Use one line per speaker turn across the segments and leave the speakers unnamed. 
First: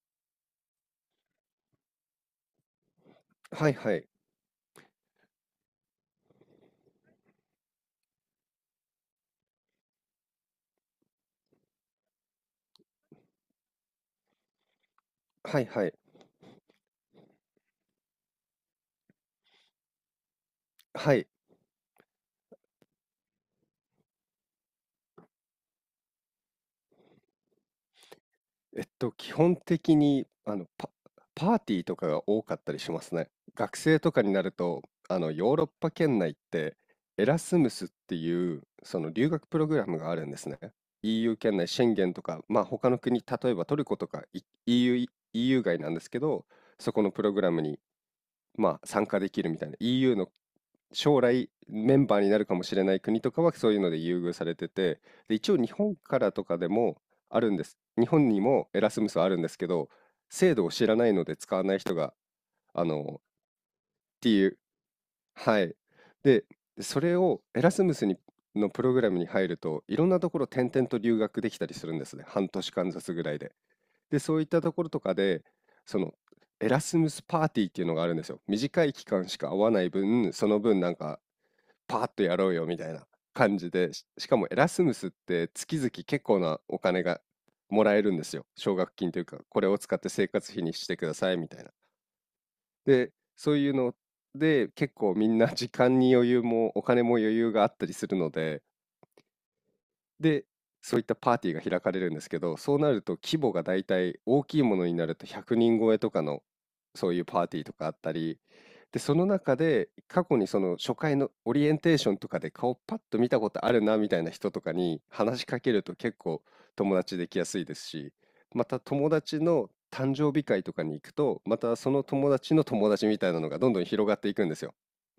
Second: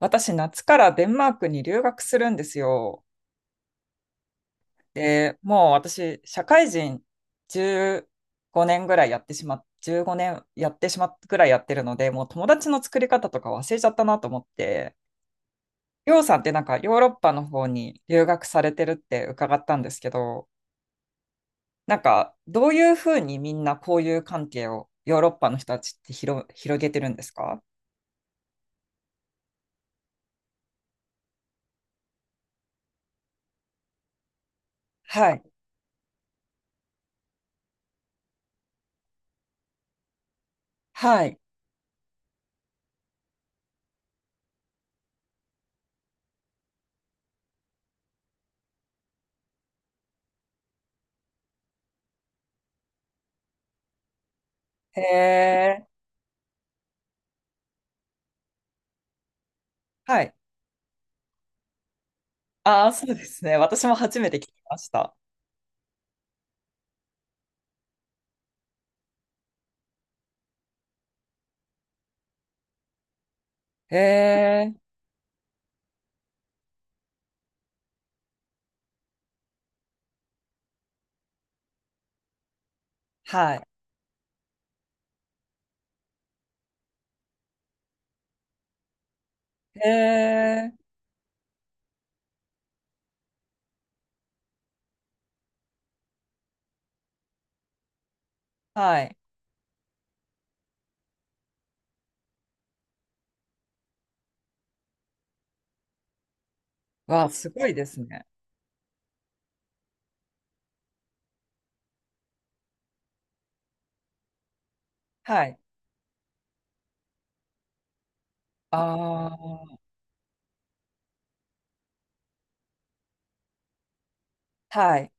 私、夏からデンマークに留学するんですよ。
はいはい。
で、もう私、社会人15年ぐらいやってしまっ、15年やってしまっぐらいやってるので、もう友達の作り方とか忘れちゃったなと思って、
はいはい。
りょうさんってヨーロッパの方に留学されてるって伺ったんですけど、
はい。
どういうふうにみんなこういう関係をヨーロッパの人たちって広げてるんですか？
基本的に、パーティーとかが多かったりしますね。学生とかになると、
はい。
ヨーロッパ圏内って、エラスムスっていう、その留学プログラムがあるんですね。
は
EU
い。
圏内、シェンゲンとか、まあ他の国、例えばトルコとか EU、EU 外なんですけど、そこのプログラムに、まあ、参加できるみたいな、EU の将来メンバーになるかもしれない国とかはそういうので優遇されて
へ
て、で、一応日
え。
本からとかでもあるんです。日本にもエラスムスはあるんですけど、
はい。
制度を知らないので使わない人が、あ
ああ、そう
の、っ
ですね。私も初
て
めて聞
い
き
う、
ました。
はい。で、それをエラスムスにのプログラムに入ると、いろんなところ転々と留学できたりするんですね。半年間ずつぐらいで。
へ
で、そういったと
え、
ころとかで、その、エラスムスパーティーっていうのがあるんですよ。短い期間しか会わない分、その分なんかパーッとやろうよみたいな
は
感
い。
じで、しかもエラスムスって月々結構なお金がもらえるんですよ。奨学金というか、これを
へ
使って生活費
え、
にしてくださいみたいな。で、そういうので結構みんな時間に余裕もお金も余裕があったりするので、
はい。
で、そういったパーティーが開かれるんですけど、そうなると規模がだいたい大きいものになると100人超えとかのそういう
わ、
パー
す
ティ
ご
ーと
いで
かあっ
す
た
ね。
り、で、その中で過去にその初回のオリエンテーションとかで顔パッと見たことあるなみたいな人とかに話
は
し
い。
かけると結構友達できやすいですし、また友
あ
達の
あ、
誕生日会とかに行くと、またその友達の友達みたいなのがどんどん広がっていくんですよ。
はい。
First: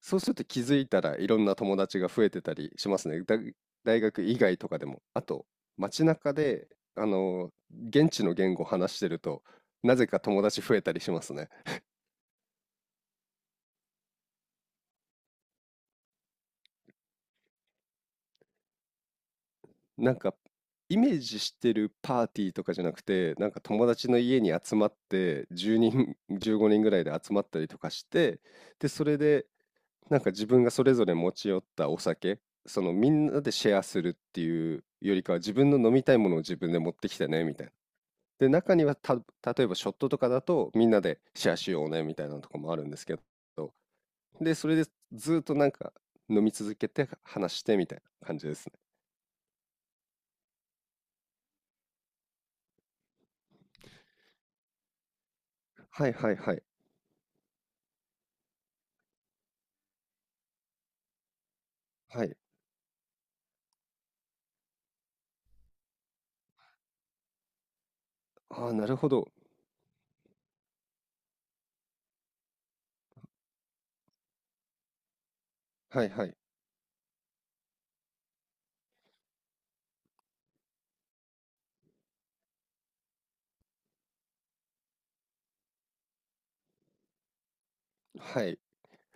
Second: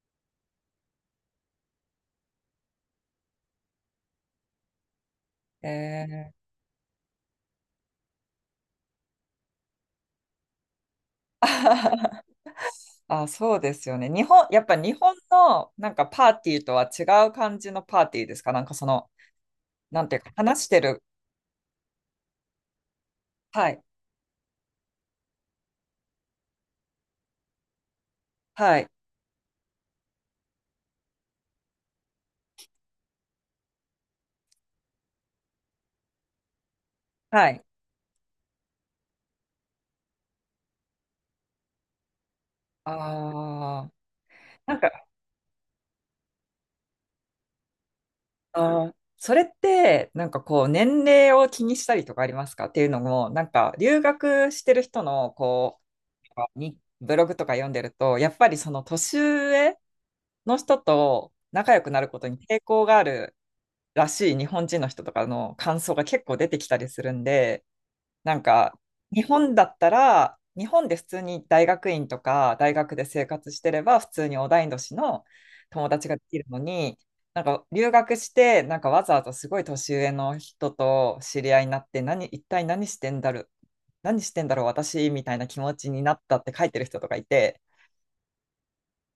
そうすると気づいたらいろんな友達が増えてたりしますね。大学以外とかでも。あと、
へ
街
え、
中で、あの、現地の言語を話してると、なぜか友達増えたりします
あ
ね。
はは。あ、そうですよね。日本、やっぱ日本のパーティーとは違う感じのパーティーですか？その、なん
な
て
ん
いうか、
か、
話して
イ
る。
メージしてるパーティーとかじゃなくて、なんか
はい。
友達の家に集まって、10人、15人ぐらいで集まったりとかして、
はい。
で、それで、なんか自分がそれぞれ持ち寄ったお酒、そのみんなでシェアするっていうよりかは、自分の飲みたいものを自分で持ってきてね、
は
み
い。
たいな。で、中には、例えばショットとかだと、みんなでシェアしようねみたいなとこもあるんですけど、
ああ、
で、そ
な
れ
ん
で
か、
ずっとなんか飲み続けて話してみたいな感じですね。
あーそれって、年齢を気にしたりとかありますか？っていうのも、留学してる人の、こ
はいは
う、
い
か
はい。
にブログとか読んでると、やっぱりその年上の人と仲良くなるこ
は
と
い。
に抵抗があるらしい日本人の人とかの感想が結構出てきたりするんで、なん
ああ、
か、
なるほ
日
ど。
本だったら、日本で普通に大学院とか大学で生活してれば、普通に同い年の友
は
達
い
がで
はい。
きるのに、留学して、わざわざすごい年上の人と知り合いになって、一体何してんだろう、何してんだろう、私みたいな気持ちになったって書いてる人とかいて、
はい。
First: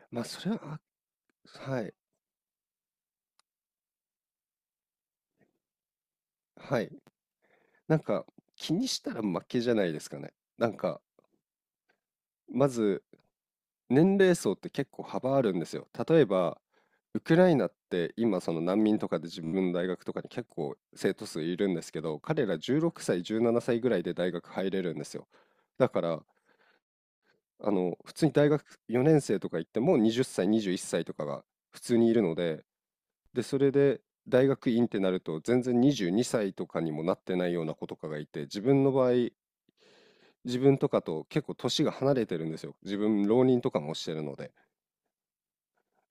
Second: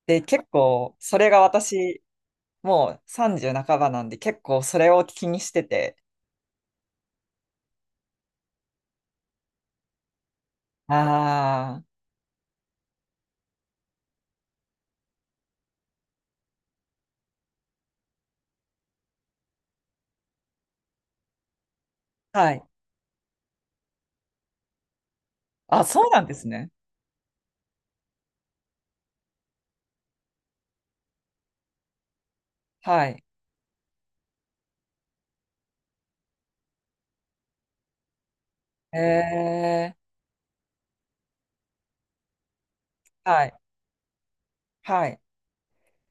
で、
まあ、
結
それは、
構、それが
あ、はい、
私、もう30半ばなんで、結構それを気にしてて、
はい。なんか、気にしたら負けじゃないですかね。なんか、
あ
まず年齢層って結構幅あるんですよ。例えば、ウクライナって今その難民とかで自分の大学とかに結構生徒数いるんですけど、
あ、
彼
は
ら
い。
16歳、17歳ぐらいで大学入れるんですよ。
あ、
だか
そうな
ら、
んですね。
普通に大学4年生とか行っても20歳、21歳とかが普通にいるので、
はい。
で、それで大学院ってなると全然22歳とかにもなってないような子とかがいて、自分の場合、
ええ、
自分とかと結構年が離れてるんですよ。自分
は
浪
い、
人とかもしてるので。
はい。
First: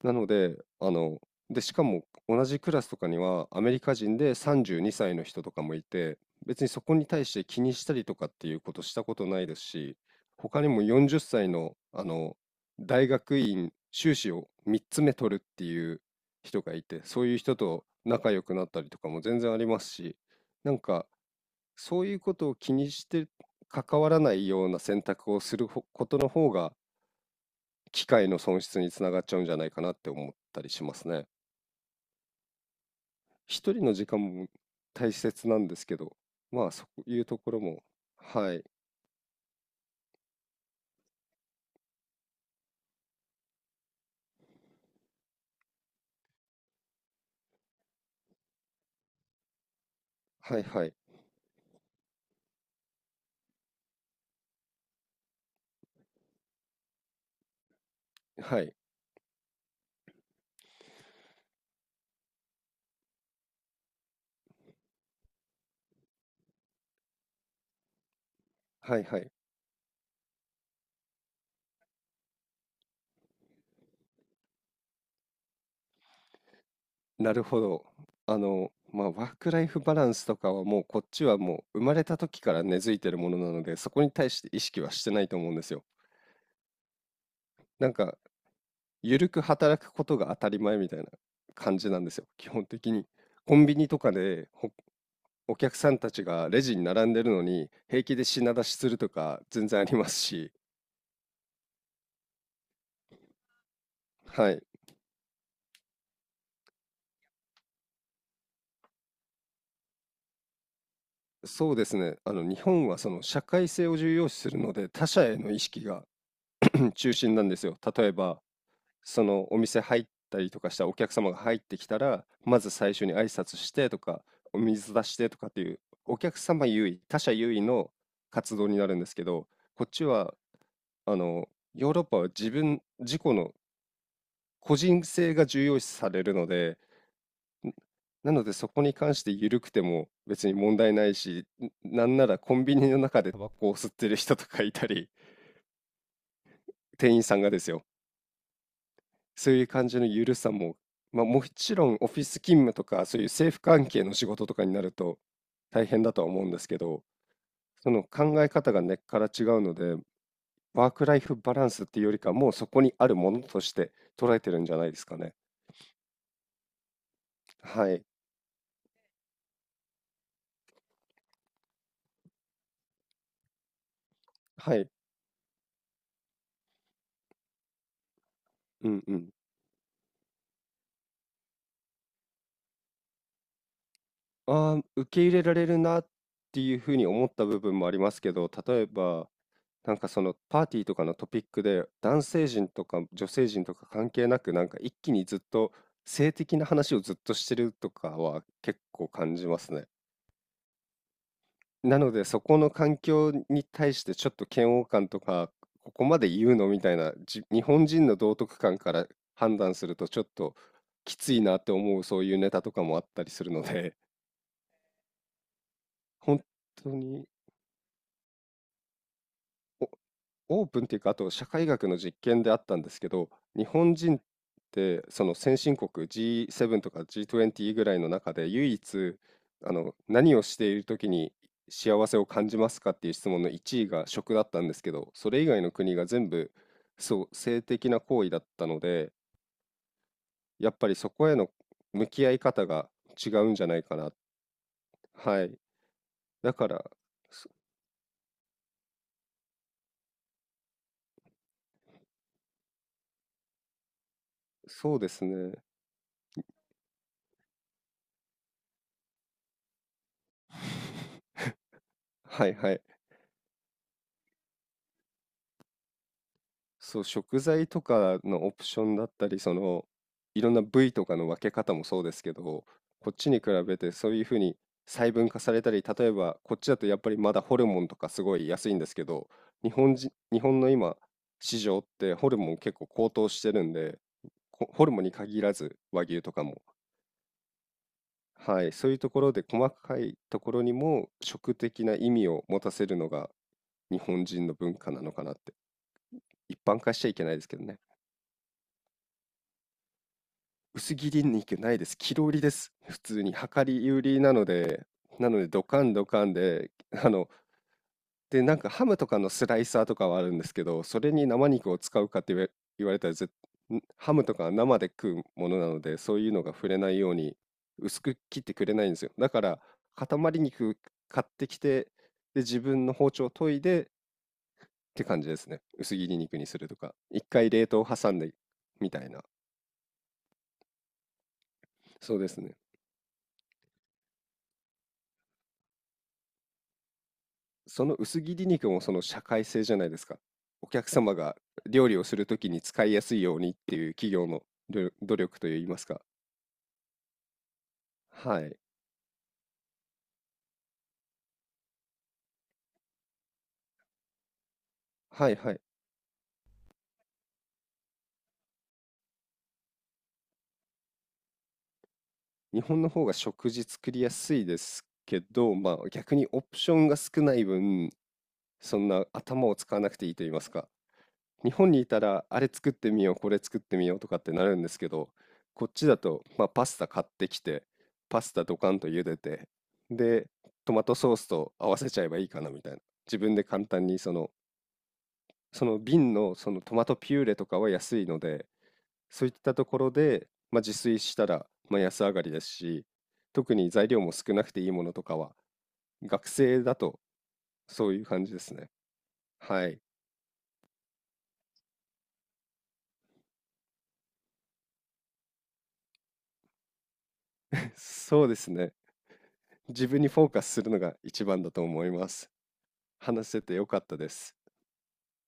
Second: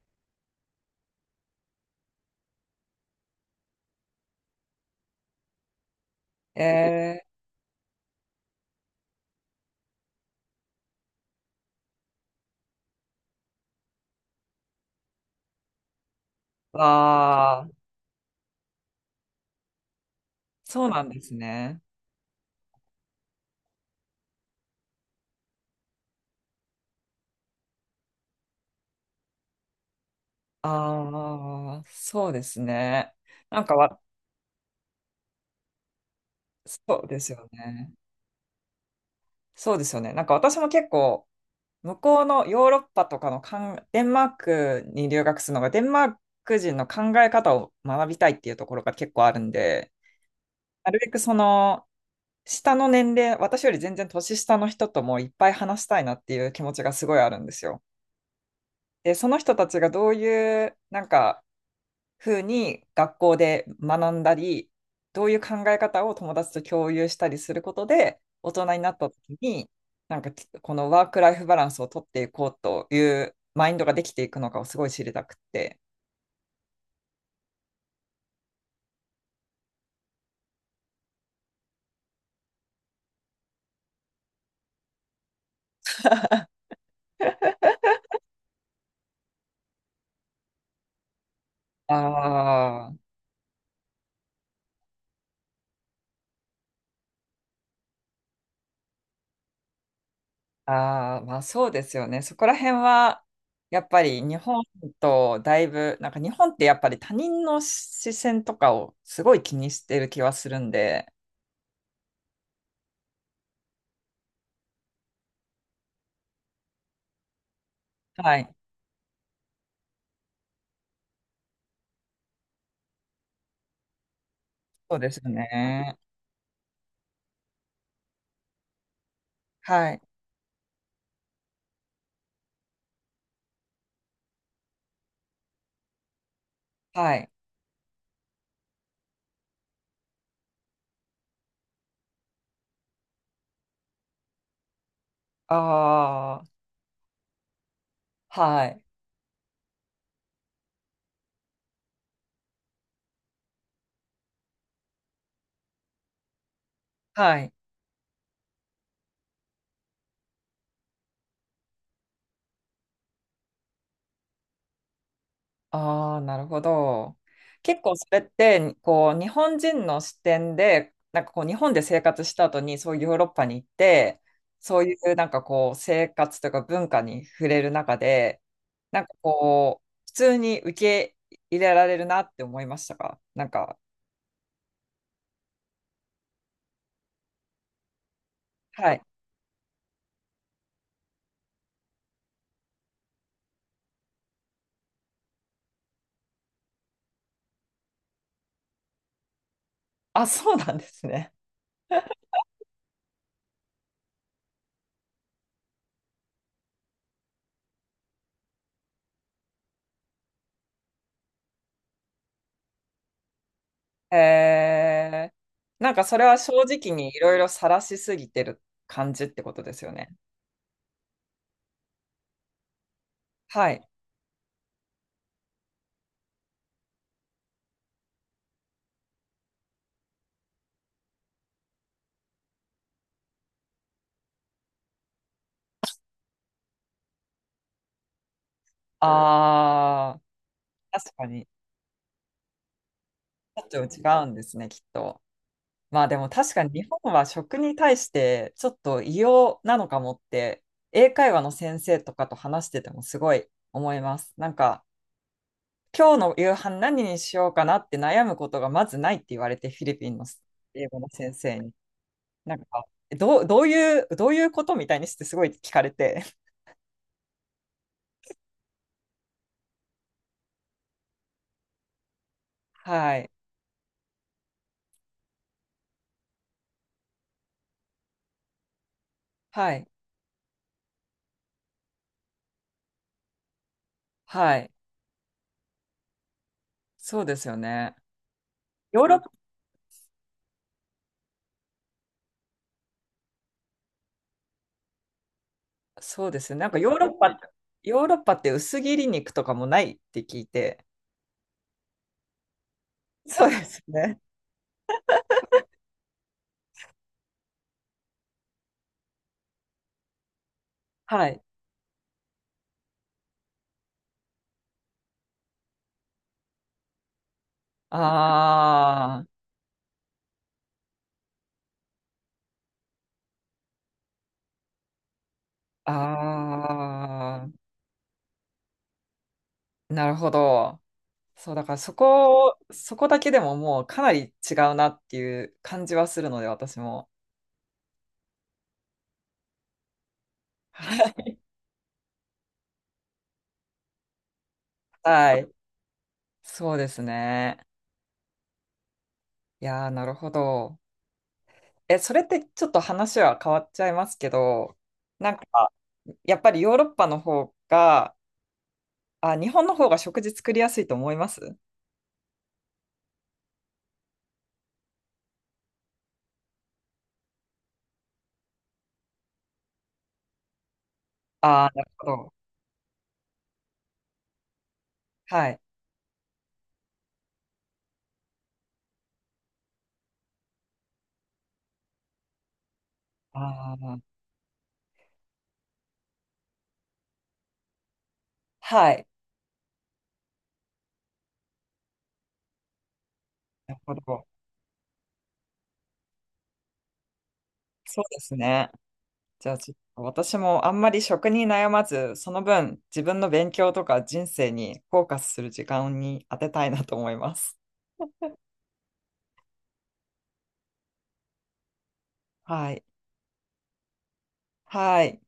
なので、で、しかも同じクラスとかにはアメリカ人で32歳の人とかもいて、別にそこに
え
対
え、
して気にしたりとかっていうことしたことないですし、他にも40歳の、大学院修士を3つ目取るっていう人が
わ
いて、そういう人
あ、
と仲良くなったりとかも全然ありますし、なん
そうな
か
んですね。
そういうことを気にして関わらないような選択をすることの方が機会の損失につながっちゃうんじゃないかなって思ったりしますね。
ああ、そうですね。なん
一
か
人の
わ、
時間も大切なんですけど、まあそ
そう
う
で
いう
す
と
よ
ころも、
ね。
はい。
そうですよね。なんか私も結構、向こうのヨーロッパとかのデンマークに留学するのが、デンマーク人の考え方を学びたいっていうところが結構あるんで、
はいは
な
い。
るべくその、下の年齢、私より全然年下の人ともいっぱい話したいなっていう気持ちがすごいあるんですよ。
はい。
で、その人たちがどういう、風に学校で学んだり、どういう考え方を友達と共有したりすることで、大人になっ
はい
た
はい。
時に、なんか、このワークライフバランスを取っていこうというマインドができていくのかをすごい知りたくて。
なるほど。まあワークライフバランスとかはもうこっちはもう生まれた時から根付いてるものなので、そこに対して意識はしてないと思うんですよ。なんか、ゆるく働くことが当たり前みたいな感じなんですよ、基本
あ
的に。コンビニとかでお客さんたちがレジに並んでるのに平気で品出しするとか全然ありますし、
あ、ああ、まあそうですよね。そこら辺は、やっぱり日
は
本
い、
とだいぶ、なんか日本ってやっぱり他人の視線とかをすごい気にしてる気はするんで、
そうですね。日本はその社会性を重要視するので他者への意識がうん中心なんですよ。例え
は
ば
い。
そのお店入ったりとかしたらお客様が入ってきたらまず最初に挨拶してとかお水
そう
出
で
し
す
てとかっていう
ね。
お客様優位他者優位の活動になるんですけど、こっ
はい。
ちはあのヨーロッパは自己の個人性が重要視されるので、
はい。
んなのでそこに関して緩くても別に問題ないし、なんならコンビニの中でタバコを吸ってる人とかいたり、
ああ、
店員さんがですよ。
はい。
そういう感じの緩さも、まあ、もちろんオフィス勤務とかそういう政府関係の仕事とかになると大変だとは思うんですけど、
はい。
その考え方が根っから違うので、ワークライフバランスっていうよりかもうそこにあるものとして捉えてるんじゃないですかね。
ああ、なるほど。結
は
構
い。
それって、こう、日本人の視点で、日本で生活した後に、そういうヨーロッパに行って、
は
そう
い。
いうなんかこう、生活とか文化に触れる中で、
うんうん。
普通に受け入れられるなって思いましたか？
ああ、受け入れられるなっていうふうに思った部分もありますけど、例え
はい。
ば、なんかそのパーティーとかのトピックで、男性陣とか女性陣とか関係なく、なんか一気にずっと性的な話をずっとしてるとかは結構感じますね。
あ、そうなんですね。
なので、そこの環境に対してちょっと嫌悪感とか、ここまで言うのみたいな、日本人の道徳観から判断するとちょっときついなって思うそういうネタとかもあったりするので、
へえ。なんかそれは
本
正
当
直にい
に。
ろいろ晒しすぎてる感じってことですよね。
オープンっていうか、あと社会学の実験であったんですけど、日
はい。
本人ってその先進国 G7 とか G20 ぐらいの中で唯一何をしている時に幸せを感じますかっていう質問の1位が食だったんですけど、それ以外の国が全部そう性的な行為だったので、
ああ、
やっぱりそ
確か
こへ
に。
の向き合い方が違うんじゃ
ち
ない
ょっと
か
違
な。
うんですね、きっと。
はい。
まあでも確
だ
か
か
に日
ら、
本は
そ
食に対してちょっと異様なのかもって、英会話の先生とかと話しててもすごい思います。
そうですね。
今日の夕飯何にしようかなって悩むことがまずないって言われて、フィリピンの英語の先生に。
はい
なん
はい。
か、どういうことみたいにしてすごい聞かれて。
そう、食材とかのオプションだったり、いろんな部位とかの分け方もそうですけど、こっ
はい。
ちに比べてそういうふうに細分化されたり、例えばこっちだとやっぱりまだホルモンとかすごい安いんですけど、
はい。
日本の今、市場ってホルモン結構高騰してるんで、
はい。
ホルモンに限らず和牛とかも、
そうですよね。
はい、そういう
ヨー
と
ロッ
こ
パ、
ろで細かいところにも食的な意味を持たせるのが日本人の文化なのかなって、
そうですよ
一
ね。
般化しちゃいけないですけどね。
ヨーロッパって薄切り肉とかもないって聞いて。
薄切り肉ないです。切り売りです。普通に
そうで
量
す
り売
ね。
りなので、なのでドカンドカンで、で、なんかハムとかのスライサーとかはあるんですけど、それ
は
に
い。
生肉を使うかって言われたら、ハムとかは生で食うものなので、そういうのが触れないように薄く切ってくれないんですよ。
あ
だから、塊肉買ってきて、で、自分の包丁研いでって感じですね。薄切り肉にするとか。一
あ、
回
あ
冷凍挟んでみたいな。
あ、なるほど。そう、だから
そうですね。
そこだけでももうかなり違うなっていう感じはするので、私も。
その薄切り肉もその社会性じゃないですか。お客
は
様
い。
が料理をするときに使いやすいようにっていう企業の努
は
力
い。
といいますか。
そうですね。
はい。
いやー、なるほど。え、それってちょっと話は変わっちゃいますけど、
は
なん
いはい。
か、やっぱりヨーロッパの方が、あ、日本の方が食事作りやすいと思います？
日本の方が食事作りやすいですけど、まあ逆にオプションが少ない分、そんな頭を使わなくていいと言いますか。日
ああ
本
ー
に
な
い
る
た
ほ
ら
ど。
あれ作ってみようこれ作ってみようとかってなるんですけど、
はい。
こっちだと、まあ、パスタ買ってきてパスタドカンと茹でて、でトマトソースと合わせちゃえばいいかなみたいな、自分で簡
あ
単
あ、
にその瓶のそのトマトピューレとかは安いので、
はい。
そういったところで、まあ、自炊したら、まあ、安上がりですし、特に
なる
材
ほ
料も
ど。
少なくていいものとかは学生だとそうい
そう
う
で
感じ
す
ですね。
ね。じゃあ、
は
ちょっ
い。
と私もあんまり食に悩まず、その分、自分の勉強とか人生にフォーカスする時間に当てたいなと思います。
そうですね。自分にフォーカスするのが一番だと思います。
はい。
話せてよかったです。
はい。